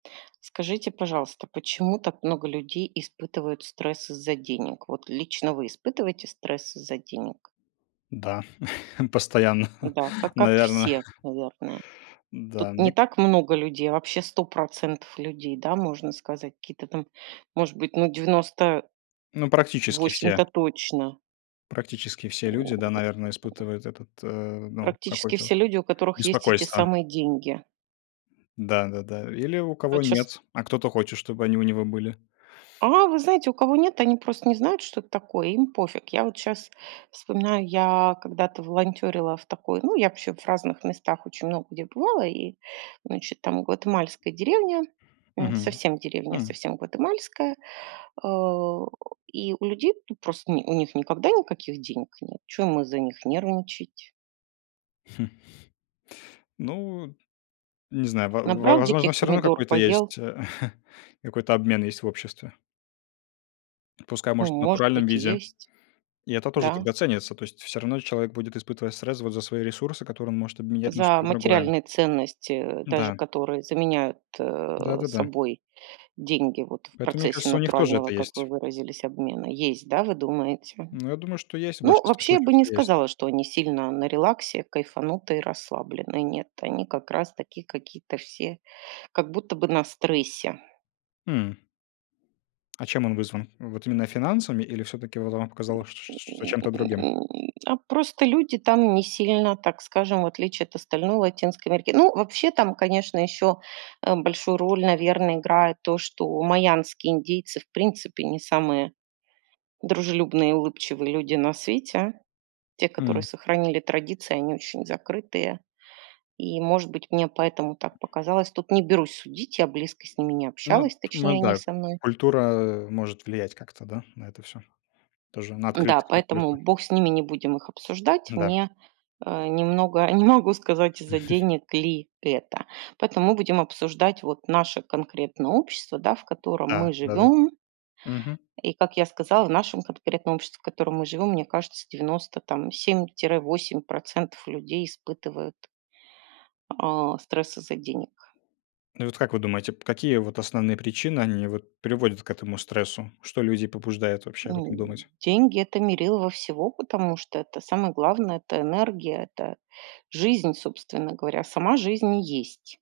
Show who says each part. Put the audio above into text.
Speaker 1: Скажите, пожалуйста, почему так много людей испытывают стресс из-за денег? Вот лично вы испытываете стресс из-за денег?
Speaker 2: Да, постоянно,
Speaker 1: Да, ка как
Speaker 2: наверно.
Speaker 1: все, наверное. Тут
Speaker 2: Н-да,
Speaker 1: не
Speaker 2: мне к
Speaker 1: так много людей, а вообще 100 % людей, да, можно сказать. Какие-то там, может быть, ну, 90
Speaker 2: Ну, практически все.
Speaker 1: восемь-то точно.
Speaker 2: Практически все люди, да, наверное, испытывают этот, э, ну,
Speaker 1: Практически
Speaker 2: какое-то
Speaker 1: все
Speaker 2: вот
Speaker 1: люди, у которых есть эти
Speaker 2: беспокойство.
Speaker 1: самые деньги.
Speaker 2: Да да да. Или у
Speaker 1: А,
Speaker 2: кого
Speaker 1: вот щас
Speaker 2: нет, а кто-то хочет, чтобы они у него были.
Speaker 1: А, вы знаете, у кого нет, они просто не знают, что это такое. Им пофиг. Я вот щас вспоминаю, я когда-то волонтёрила в такой ну, я вообще в разных местах, очень много где бывала. И, значит, там гватемальская деревня. М.
Speaker 2: Мгм,
Speaker 1: Совсем деревня,
Speaker 2: м.
Speaker 1: совсем гватемальская. А. И у людей, ну, просто у ни у них никогда никаких денег нет, чё им из-за них нервничать?
Speaker 2: Ну, не знаю, во в во
Speaker 1: Набрал
Speaker 2: возможно,
Speaker 1: диких
Speaker 2: всё равно
Speaker 1: помидор,
Speaker 2: какой-то
Speaker 1: поел.
Speaker 2: есть, какой-то обмен есть в обществе. Пускай
Speaker 1: Ну,
Speaker 2: может в
Speaker 1: может
Speaker 2: натуральном
Speaker 1: быть, и
Speaker 2: виде,
Speaker 1: есть.
Speaker 2: и это тоже
Speaker 1: Да.
Speaker 2: тогда ценится, то есть всё равно человек будет испытывать стресс вот за свои ресурсы, которые он может обменять на
Speaker 1: За
Speaker 2: что-то другое.
Speaker 1: материальные ценности, э, даже
Speaker 2: Да.
Speaker 1: которые заменяют
Speaker 2: Да да да.
Speaker 1: собой деньги, вот, в
Speaker 2: Поэтому, мне
Speaker 1: процессе
Speaker 2: кажется, у них тоже
Speaker 1: натурального,
Speaker 2: это
Speaker 1: как вы
Speaker 2: есть.
Speaker 1: выразились, обмена. Есть, да, вы думаете?
Speaker 2: Ну, я думаю, что есть, в
Speaker 1: Ну,
Speaker 2: большинстве
Speaker 1: вообще я
Speaker 2: случаев
Speaker 1: бы не
Speaker 2: это есть.
Speaker 1: сказала, что они сильно на релаксе, кайфанутые и расслаблены. Нет, они как раз такие какие-то все как будто бы на стрессе.
Speaker 2: Хм. А чем он вызван? Вот именно финансами или всё-таки, вот, вам показалось, ш что
Speaker 1: М.
Speaker 2: чем-то другим?
Speaker 1: А просто люди там не сильно, так скажем, в отличие от остальной Латинской Америки Ну, вообще, там, конечно, ещё, э, большую роль, наверно, играет то, что майамские индийцы в принципе не самые дружелюбные и улыбчивые люди на свете. Те, которые
Speaker 2: М.
Speaker 1: сохранили традиции, они очень закрытые. И, может быть, мне поэтому так показалось. Тут не берусь судить. Я близко с ними не
Speaker 2: Ну, т
Speaker 1: общалась,
Speaker 2: ну
Speaker 1: точнее, они
Speaker 2: да.
Speaker 1: со мной.
Speaker 2: Культура может влиять как-то, да, на это всё, тоже на
Speaker 1: Н-да,
Speaker 2: открытость какую-то.
Speaker 1: поэтому бог с ними, не будем их обсуждать.
Speaker 2: Н-да.
Speaker 1: Мне, э, немного не могу сказать, из-за денег ли это. Поэтому мы будем обсуждать вот наше конкретное общество, да, в котором
Speaker 2: Да
Speaker 1: мы
Speaker 2: да, д
Speaker 1: живем.
Speaker 2: Мгм.
Speaker 1: И как я сказала, в нашем конкретном обществе, в котором мы живем, мне кажется, 97-8 % людей испытывают а стресс из-за денег.
Speaker 2: Ну и вот, как вы думаете, п какие вот основные причины они вот приводят к этому стрессу? Что людей побуждает вообще об этом
Speaker 1: Ну.
Speaker 2: думать?
Speaker 1: Деньги- это мерило в всего, потому что это самое главное, это энергия, это жизнь, собственно говоря, сама жизнь и есть.